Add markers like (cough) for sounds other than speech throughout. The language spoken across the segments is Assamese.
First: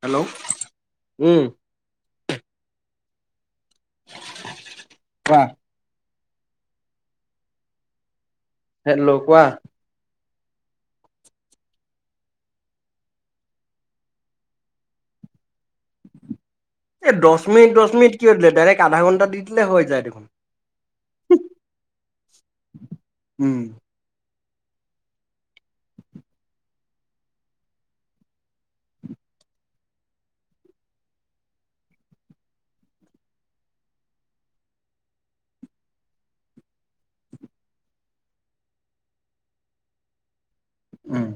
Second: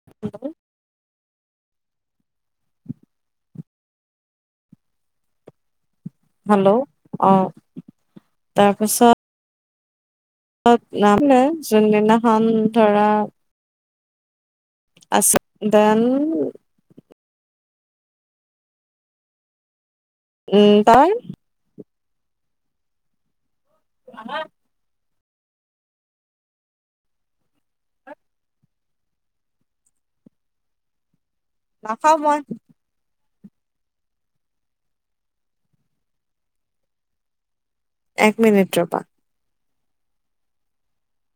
হেল্ল' উম, কোৱা? হেল্ল' অ, হেল্ল' কোৱা? নাম নাই যোনদিনাখন ধৰা আছে। ডেন, তুমি কি দিল ডাইৰেক্ আধা ঘণ্টা দি দিলে হৈ যায় দেখুন। উম তই উম, হ (unintelligible) নাখাওঁ মই। এক মিনিট ৰবা। উম,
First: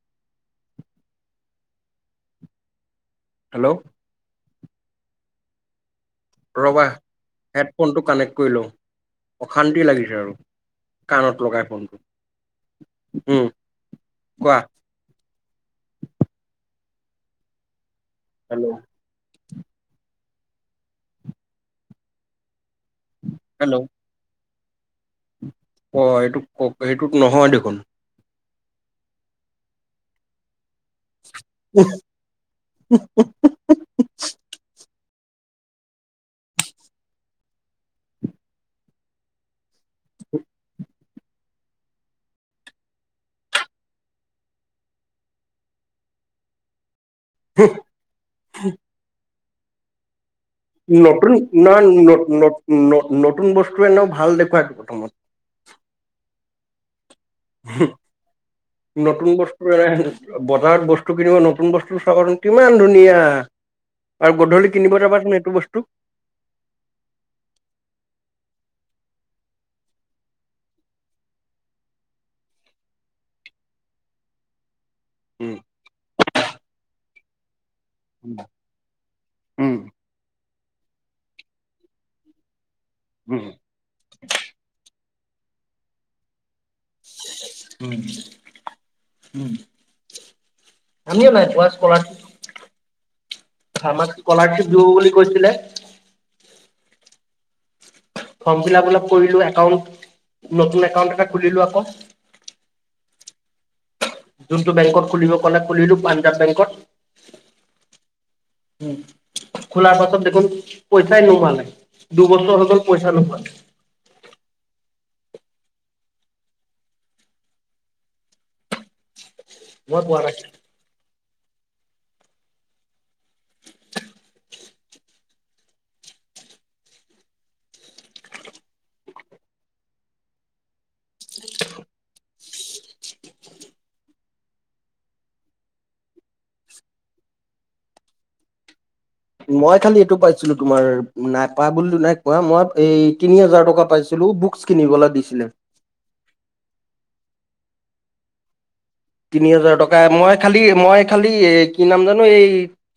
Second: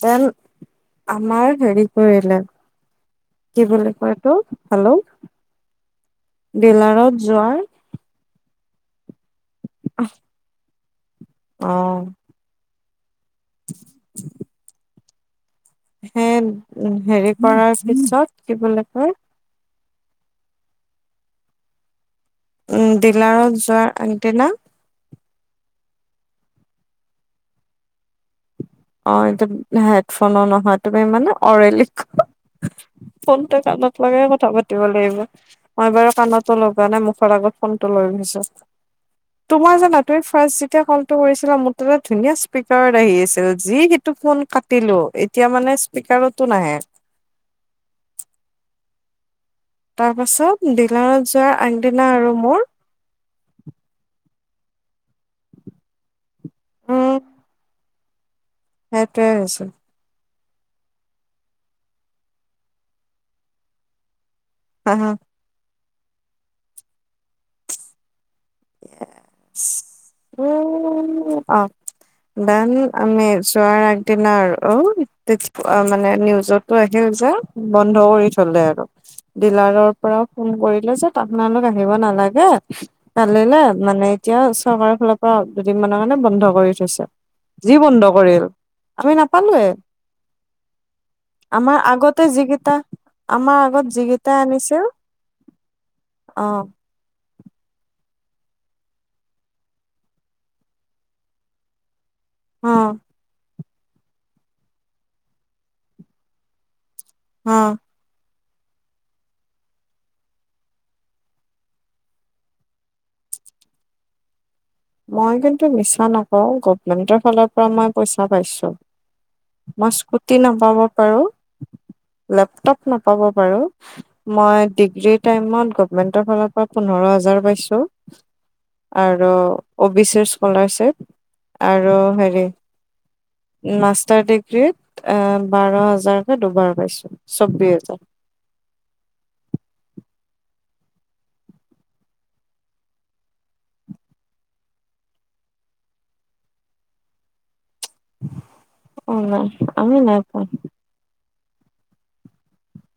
দেন আমাৰ হেৰি কৰিলে। কি হেল্ল' বুলি কয় সেইটো? হেল্ল', ৰবা ডিলাৰত যোৱাৰ হেডফোনটো কানেক্ট কৰি লওঁ। অশান্তি লাগিছে আৰু। কাণত লগাই অ ফোনটো। উম', কোৱা? হেইড হেৰি কৰাৰ পিছত কি হেল্ল' বুলি কয়? উম ডিলাৰত হেল্ল' যোৱাৰ আগদিনা। অ এইটো ক সেইটোত নহয় দেখোন অ এটো হেডফোনো নহয়। তুমি মানে অৰেলি ফোনটো কণত লগাই কথা পাতিব লাগিব। মই বাৰু কাণতো লগোৱা নাই মুখৰ আগত ফোনতটো লৈ গৈছো। তোমাৰ জানা তুমি ফাষ্ট যেতিয়া কল কৰিছিল আৰু মোৰ তটা ধুনীয়া স্পীকাৰ আহি আছিল। যি সেইটো ফোন কাটিলো এতিয়া মানে স্পিকাৰতো নাহে। (unintelligible) তাৰ পাছত ডিলাৰত নতুন যোৱাৰ ন আগদিনা আৰু মোৰ নতুন বস্তু এনেও ভাল দে প্ৰথমত। উম, হম, সেইটোৱে নতুন হৈছে বস্তুৰে এ। বজাৰত বস্তু কিনিব নতুন বস্তু চাবচোন কিমান ধুনীয়া। আৰু গধূলি হা কিনিব হা যাবা চোন সেইটো বস্তু উম অ দাম আমি যোৱাৰ আগদিনা আৰু অ তে মানে নি যতো আহে যা বন্ধ কৰি থলে আৰু উম ডিলাৰৰ পৰা ফোন কৰিলে যে আপোনালোক আহিব নালাগে। উম ভালিলে মানে এতিয়া ওচৰ আমাৰ ফালৰ পৰা দুদিন মানৰ কাৰণে বন্ধ কৰি থৈছে। যি বন্ধ কৰিল আমি নাপালোয়ে, আমিও নাই পোৱা আমাৰ আগতে স্কলাৰশ্বিপ যিকেইটা আমাৰ আগত আমাক যিকেইটাই স্কলাৰশ্বিপ আনিছিল দিব বুলি কৈছিলে আহ। ফৰ্ম ফিল আপ অলপ কৰিলো একাউন্ট নতুন একাউন্ট এটা খুলিলো আকৌ। অ। যোনটো বেংকত খুলিব কলে খুলিলো পাঞ্জাৱ বেংকত। অ উম খোলাৰ পাছত দেখোন পইচাই নুসোমালে, দুবছৰ হৈ গল পইচা নুসোমালে। মই কিন্তু মিছা নকওঁ গভমেন্টৰ ফালৰ পৰা মই পইচা পাইছোঁ। মই পোৱা স্কুটি নাছিলো নাপাব পাৰো লেপটপ নাপাব পাৰো, মই ডিগ্ৰীৰ টাইমত গভমেন্টৰ ফালৰ পৰা পোন্ধৰ হাজাৰ পাইছো। আৰু অ' বি চি স্কলাৰশ্বিপ। আৰু হেৰি মাষ্টাৰ ডিগ্ৰীত বাৰ হাজাৰকৈ দুবাৰ পাইছো চৌবিশ হাজাৰ। মই খালি এইটো পাইছিলো, তোমাৰ নাইপা বুলি নাই কোৱা মই এই তিনি হাজাৰ টকা পাইছিলো বুকচ কিনিবলৈ দিছিলে। অ' নাই তিনি হাজাৰ আমি টকা নাই মই পোৱা খালি মই খালি এই কি নাম জানো এই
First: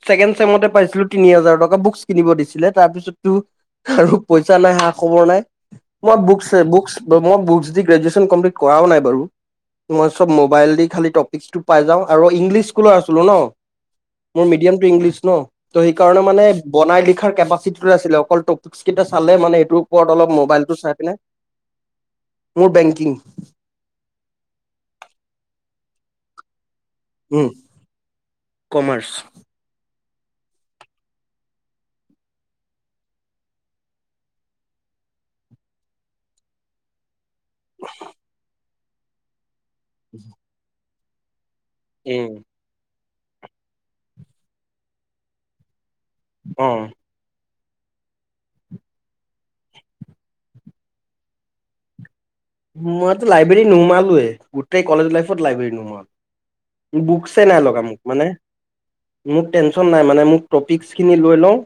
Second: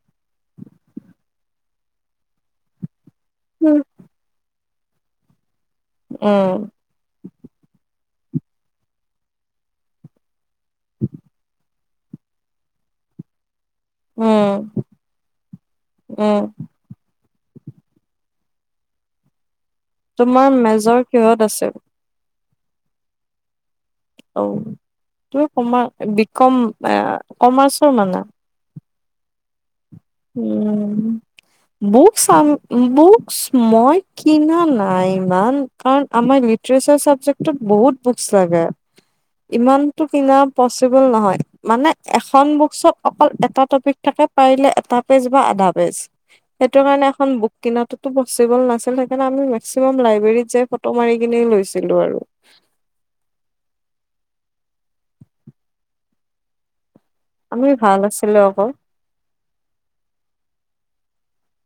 ছেকেণ্ড ছেমতে পাইছিলো তিনি হাজাৰ টকা বুক কিনিব দিছিলে, তাৰপিছত আৰু পইচা নাই অহা খবৰ নাই। ম উম বুকছ-বুকছ ম-বুকছ দি গ্ৰেজুৱেছ ন কমপ্লিট কৰাও নাই বাৰু, মই চব মোবাইল দি খালি টপিক টো পাই যাওঁ, আৰু ইংলিছ স্কুলৰ আছিলো ন। মোৰ উম মিডিয়ামটো ইংলিছ ন, ত সেইকাৰণে মানে উম বনাই লি লিখাৰ কেপাচিটিটো আছিলে, অকল টপিকছ কেইটা চাল মানে এইটো তোমাৰ মেজৰ কিহত আছিল? মোৰ বেংকিং। অ', তুমি কমা-বিকম উম কমাৰ্চৰ মানে। কমাৰ্চ। উম, বুকচ চাও, বুকচ মই কিনা নাই ইমান, কাৰণ আমাৰ লিটাৰেচাৰ চাবজেক্ট তত বহুত বুকচ লাগে। ইমানতো কিনা পচ চিবল নহয়। মানে উম এখন বুকচত অকল এটা টপিক থাকে, পাৰিলে এটা পেজ বা আধা পেজ। অ সেইটো কাৰণে এখন বুক কিনাতটোতো পচিবল নাছিল, সেইকাৰণে আমি মেক্সিমাম লাইব্ৰেৰীত যাই ফটো মাৰি কিনে লৈছিলো আৰু। মইতো লাইব্ৰেৰী নোহোমালোৱে। গোটেই কলেজ লাইফত লাইব্ৰেৰী নোহোমালু। বুকছে নাই আমি লগা মোক ভাল মানে, আছিলো আকৌ মোক টেনচন নাই মানে মোক টপিকচ খিনি লৈ লওঁ।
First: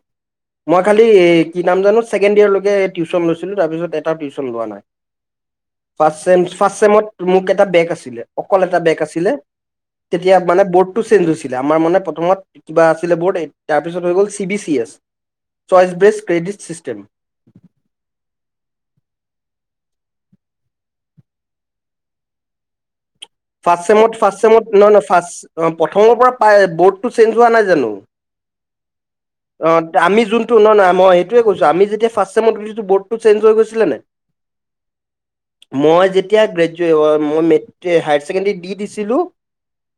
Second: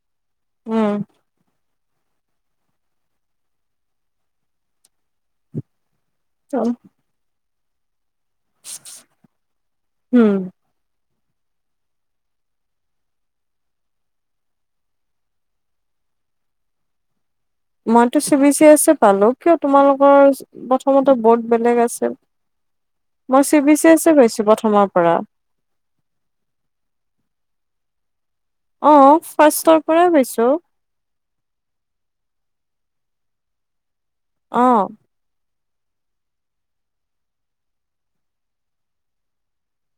মই উম খালি কি নাম জানো ছেকেণ্ড ইয়েৰ লৈকে টিউছন লৈছিলো, তাৰপিছ এটাও টিউছন লোৱা নাই। ফাৰ্ষ্টচেম-ফাৰ্ষ্টচেমত মোক এট এটা বেগ আছিলে। অকল এটা বেগ আছিলে, তেতিয়া উম মানে ব'ৰ্ড টো চেঞ্জ হৈছিলে, আমাৰ মানে প্ৰথম কিবা আছিলে বৰ্ড, তাৰপিছত হৈ গ'ল C B C S, choice based credit system. মইতো চি বি চি এছে পালো, কিয় তোমালোকৰ প্ৰথমতে বৰ্ড বেলেগ আছিল? মই চি বি চি এছে পাইছো ফাৰ্ষ্টচেমত-ফাৰ্ষ্টচেমত প্ৰথমৰ নহয়-নহয় পৰা ফাষ্ট, অ, প্ৰথমৰ পৰা পা-বৰ্ডটো চেঞ্জ হোৱা নাই জানো? অ। ফাৰ্ষ্টৰ অ' পৰাই আমি পাইছো যোনটো ন-নহয় মই সেই তোৱেই কৈছো আমি যেতিয়া ফাষ্ট চেমত গৈছিলোঁ বৰ্ডটো ছেঞ্জ হৈ গৈছিলে নে। অ। মই যেতিয়া গ্ৰেজে মই মে হায়াৰ ছেকেণ্ডৰী দি দিছিলোঁ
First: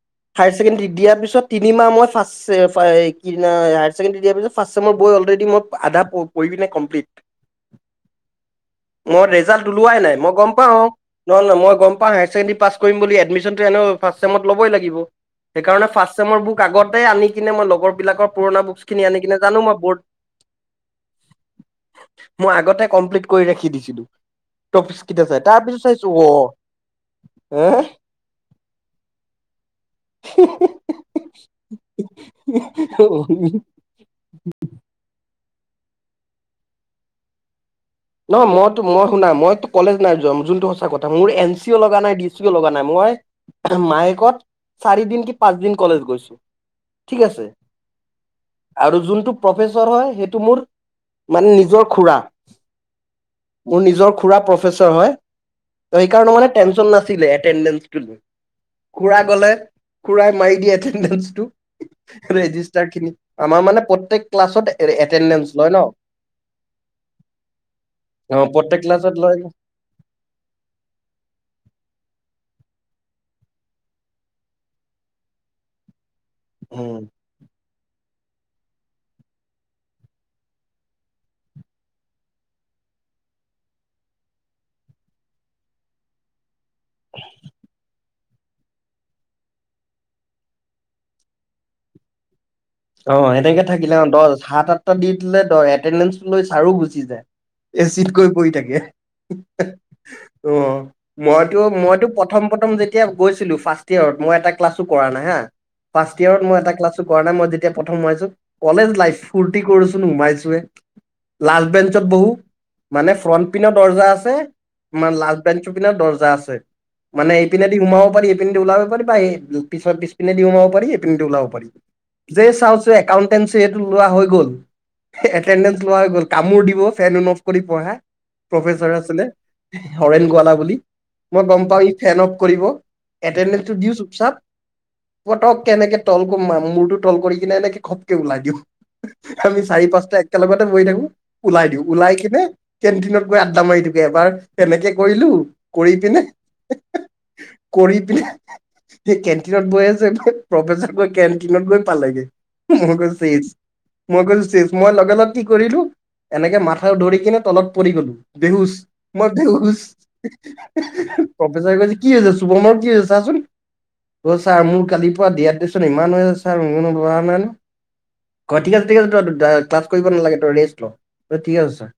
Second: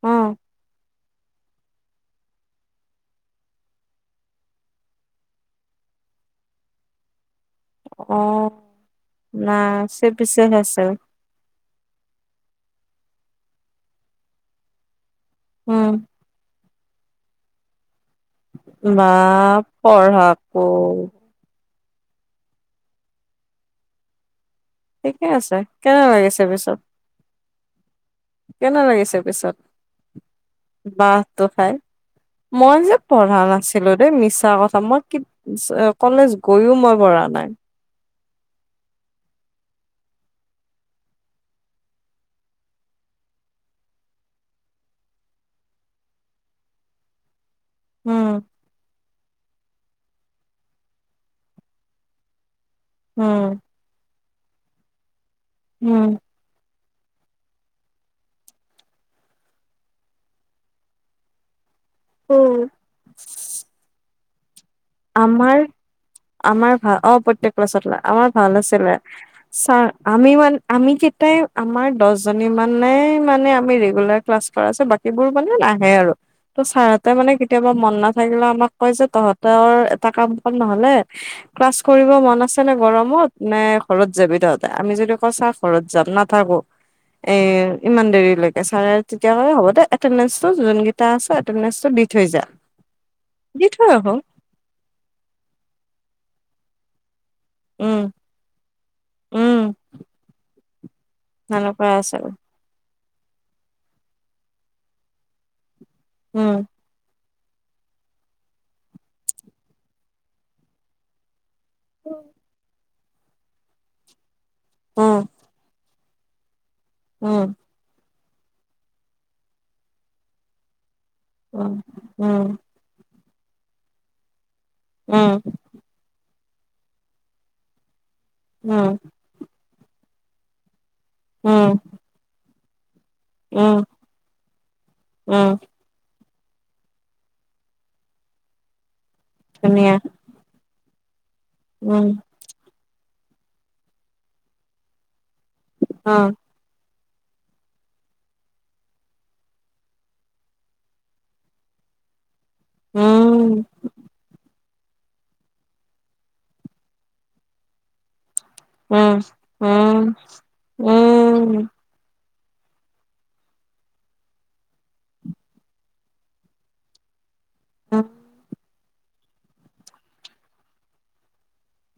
অ হায়াৰ ছেকেণ্ডাৰী দিয়াৰ পিছত তিনিমাহ মই ফাৰ্ষ্ট (unintelligible) ছেকেণ্ডাৰী দিয়া পিছত, ফাৰ্ষ্ট ছেমৰ (unintelligible) অলৰেডী মই আধা পঢ়ি বিনে কমপ্লিট। অ মই ৰেজাল্ট নাই ওলোৱাই চি নাই বি মই চি গম এছ পাওঁ। আছিল নহ'লে ন মই গম পা হায়াৰ ছেকেডেৰী পাছ কৰিম বুলি। এডমিশ্যনটো এনেও ফাৰ্ষ্টছেমত লবই লা। সেইকাৰণে উম ফাৰ্ষ্ট চছেমৰ বুক আগতে আনি কিনে মই লগৰ বিলাকৰ পুৰণা বুক বা পঢ়াকৌ। মই আগতে কমপ্লিট কৰি ৰাখি দিছিলোঁ। ঠিকে আছে কেনে লাগিছে পিছত হে কেনে লাগিছে পিছত বাহটো খাই মই যে পঢ়া নাছিলো। মিছা কথা মই কলেজ গৈও মই পৰাঢ়া নাই নহয় মইো মই শুনা মইতো কলেজ নাই যোৱা যোনটো সঁচা কথা মোৰ এন চি অ লগা নাই ডি চি অ লগা নাই মই মায়েকত চাৰি দিন কি পাঁচ দিন কলেজ গৈছো ঠিক আছে উম আৰু যোনটো। ম নিৰ খ উম মোৰ নিজৰ খুৰা প্ৰে হয় ত উম সেইকাৰণে মানে টেনশ্যন নাছিল ড খুৰা গলে খুৰাই মাৰি দিয়ে এটেডেটো উম। ৰেজিষ্টাৰ খিনি আমাৰ মানে প্ৰতেক ক্লছতে আমাৰ আমাৰ ভা অ প্ৰত্যেক ল আমাৰ অ ভাল প্ৰত্যেক আছিলে ক্লাছত লয় চ আমি মান আমি কেইটাই আমাৰ দহজনী মান মানে মানে আমি ৰেগুলাৰ ক্লাছ কৰাছো বাকীবোৰ মানে নাহে আৰু ত উম ছাৰহঁতে মানে কেতিয়াবা মন নাচ থাকিলে আমাক কয় যে তহঁত তৰ এটা কাম কাম নহ'লে ক্লাছ কৰিব মন আছে নে গৰমত নে ঘৰত যাবি তহঁতে আমি যদি ক চা ঘৰত যাম নাথাকো এ ইমান দেৰি তে হ'ব যোন আ দি থৈ য অ সেনেকে থাকিলে অ দহ সাত সাতটা দি দিলে এটেণ্ডেন্ঞ্চটো লৈ ছাৰো গুচি যায় উম এচিিতকৈ পৰি থাকে উম অ মইতো সেনেকুৱা মইতো আছে প্ৰথম প্ৰথম যেতিয়া এতিয়া গৈছিলো ফাৰ্ষ্ট ইয়েৰত মই এটা ক্লাছো কৰা নাই হা পাৰ্ষ ইয়েৰত মই উম এটা ক্লাছো কৰা নাই মই এতিয়া প্ৰথম সোমাইছো কলেজ লাইফ ফূুৰ্তি কৰছোন সোমাইছৱে লাল বেনঞ্চ বহু মানে ফ্ৰণ্ট পনৰত দৰ্জা আছে তাৰ উম লাষ্ট বে পিা দহ া আছে মানে উম এইপিনেদি সোমাব পাৰি ন্ ওলাব পা পিছ পিনে দিওঁ ম প পিন্ধি ওলাব পাৰি। উম উম যে চাওঁচ একাউণ্ট (unintelligible) লোৱা হৈ গ'ল উম এটেনডেন্স (unintelligible) কামোৰ দিব ফেন ন অফ কৰি পঢ়াই। উম। প্ৰফেচাৰ আছিলে। হৰেণ গোৱালা বুলি। মই গম উম, পাও ই ফেন অফ কৰিব। এটেনডেন্সটো উম, দিওঁ চুপ চাপ, উম, পটককে এনেকে তল মু মাম মুৰটোত তল কৰি কিনে এনেকে খপকে ওলাই দিম। আমি চাৰি ধুনীয়া পাঁচটা একেলগতে বহি থাকো। ওলাই দিওঁ উম, ওলাই কিনে কেণ্টিনত গৈ আড্ডা মাৰি দিওঁগে, এবাৰ তেনেকে কৰিলো। কৰি পিনে অ', কৰি পিনে সেই কেণ্টিনত বৈ আছে, প্ৰফেচত গৈ কেনটিনত গৈ, পালেগে। মই কৈছোঁ চেছ, উম, মই কৈছোঁ চেছ। মই লগে লগ কি কৰিলো, এনেকে মাথা ধৰি কিনে তলত পৰি গলো। বেহুচ, উম, মই বেহুচ, উম, উম, প্ৰফেচাৰ কৈছে কি হৈ হৈছে (unintelligible) কি হৈছে চাচোন। অ ছাৰ মোৰ কালিৰ পৰা দিহাইডেচন ইমান হৈ আ (inaudible) (unintelligible) ঠিক আছে ক্লাছ কৰিব নালাগে তই ৰেষ্ট ল ত ঠিক আছে ছাৰ।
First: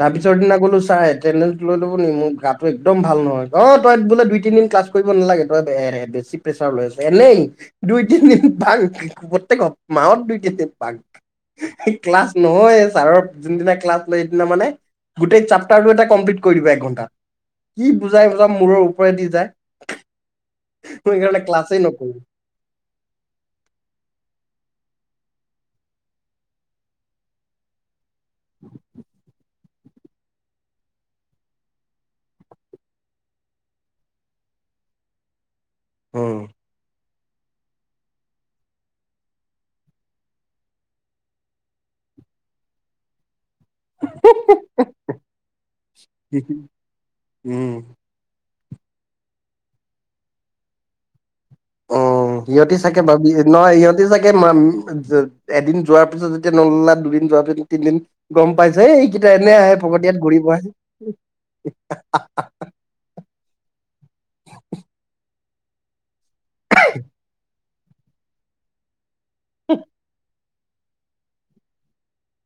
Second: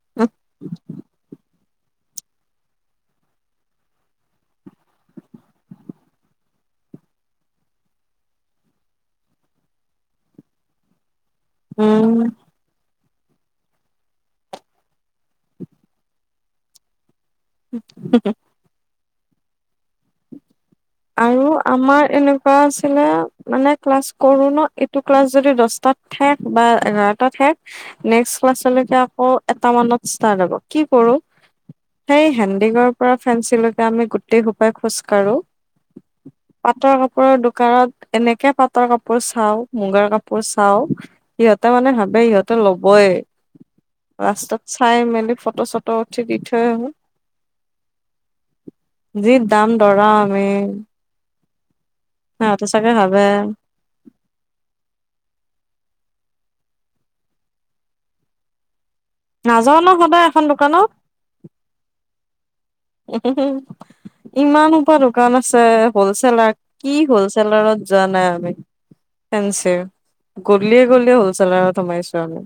তাৰপিছৰ দিনা গ'লো চাৰ এত্তেদেন্স? লৈ ল'ব নি? মোৰ গাটো একদম ভাল নহয়। অ তই বোলে দুই তিনদিন ক্লাছ কৰিব নালাগে, তই এ বেছি প্ৰেছাৰ লৈ আছ এনেই দুই তিনদিন। বাংক, প্ৰত্যেক হ মাহত দুই তিন দিন বাংক। উম, ক্লাছ নহয় ছাৰৰ যোনদিনা ক্লাছ লয় সেইদিনা মানে, গোটেই চাপ্তাৰটো এটা কমপ্লিট কৰি দিব এক ঘন্টা। কি বুজাই বজাম মোৰৰ ওপৰত উপৰে দি যায়। মই সেইকাৰণে আৰু ক্লাছেই আমাৰ নকৰো এনেকুৱা আছিলে। মানে ক্লাছ কৰো ন, এইটো ক্লাছ যদি দছটাত শেষ বা এঘাৰটা শেষ নেক্সট ক্লাছলেকে আকৌ এটা মানত ষ্টাৰ লব কি কৰো সেই হেণ্ডিঙৰ পৰা ফেঞ্চিলৈকে আমি গোটেই সোপাই খোজ কঢ়ো। উম। কাপোৰৰ দোকানত এনেকে পাটৰ কাপোৰ চাওঁ, মুগাৰ কাপোৰ চাওঁ, সিহঁতে মানে ভাবে সিহঁতে ল'বই। ৰাস্তাত চাই মেলি ফটো চটো উঠি দি থৈ আহোঁ। উম। যি দাম দৰা। মেই অ সিহঁতি চাগে ভাবি নহয় সিহঁতি চাগে ম এদিন যোৱাৰ পিছত যেতিয়া নললা দুদিন যোৱাৰ পিছত তিনদিন গম পাইছে যে এইকেইটা এনেই আহে নাযাও ন ফকটিয়াত সদায় ঘূৰিব এখন আহে। দোকানত উম হু। ইমান সোপা দোকান আছে। হলছেলেৰ কি হ'লছেলাৰত জানাই আমি। ফেন্সীৰ। গলিয়ে গলিয়ে হ'লছেলাৰত সোমাইছো আমি।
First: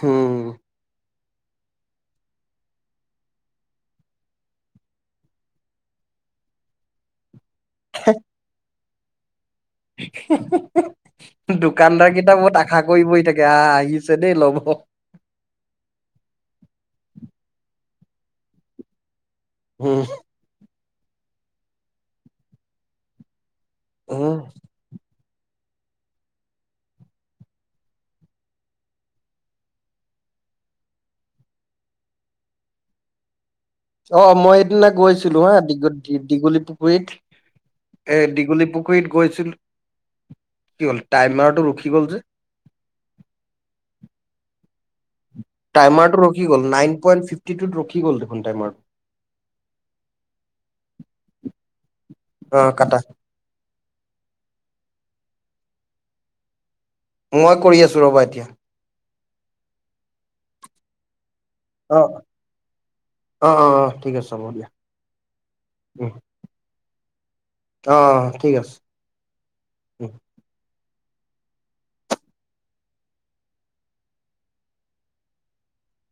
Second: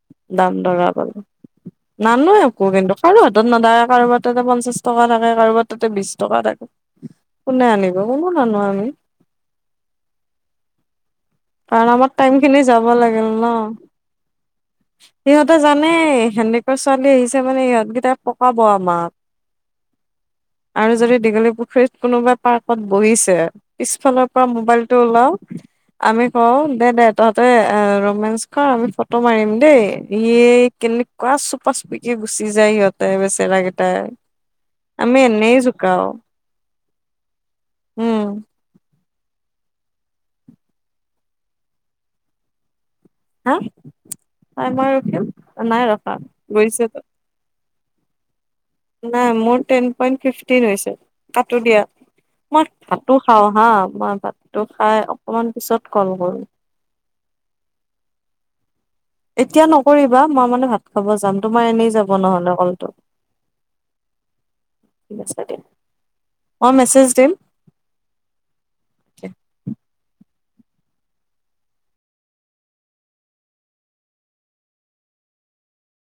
হম দাম দৰা কৰিব। নানো একো কিন্তু কাৰো হাতত নদায়, কাৰোবাত তাতে পঞ্চাশ টকা থাকে, কাৰোবাৰ তাতে বিশ টকা থাকে। কোনে আনিব, কোনো নানো আমি। (unintelligible) দোকানদাৰ আৰামত কেইটা টাইম বহুত খিনি আশা যাব কৰি বহি লাগিল থাকে ন, আহ আহিছে দেই ল'ব সিহঁতে জানেই সেনে কা ছোৱালী আহিছে মানে সিহঁতকেইটাই পকাব আমাক। উম। আৰু যদি দীঘলী পুখুৰীত কোনোবা পাৰ্কত বহিছে পিছফালৰ উম পৰা মোবাইল টো লওঁ আমি কওঁ দে দে তহঁতে ৰোমেঞ্চ কৰ আমি ফটো মাৰিম দেই ই কেনেকুৱা চুপা চুপিকে গুচি যায় সিহঁতে বেচেৰাগে অ মই সেইদিনা গৈছিলো হা জোকাও দীঘলী পুখুৰীত, উম এ দীঘলী পুখুৰীত গৈছিল কি হ'ল টাইমাৰটো ৰখি গ'ল যে। হা হয় মই ৰখিম। নাই ৰখা টাইমাৰ টো ৰখি গল গৈছে নাইন পইণ্ট ফিফটি তোত ৰখি গল। কি কৰিল দে নাই মোৰ টেন পইট ফিফটিন হৈছে কাটো দিয়া। অ মই কাটা ভাত খাওঁ হা মই ভাতটো খাই অকমান পিছত কল কৰো। মই কৰি আছো ৰ'বা এতিয়া। এতিয়া নকৰিবা মই মানে ভাত খাব যাম। এনে অ ন অ অ অ ঠিক আছে হ'ব দিয়া টডেম অ ঠিক আছে।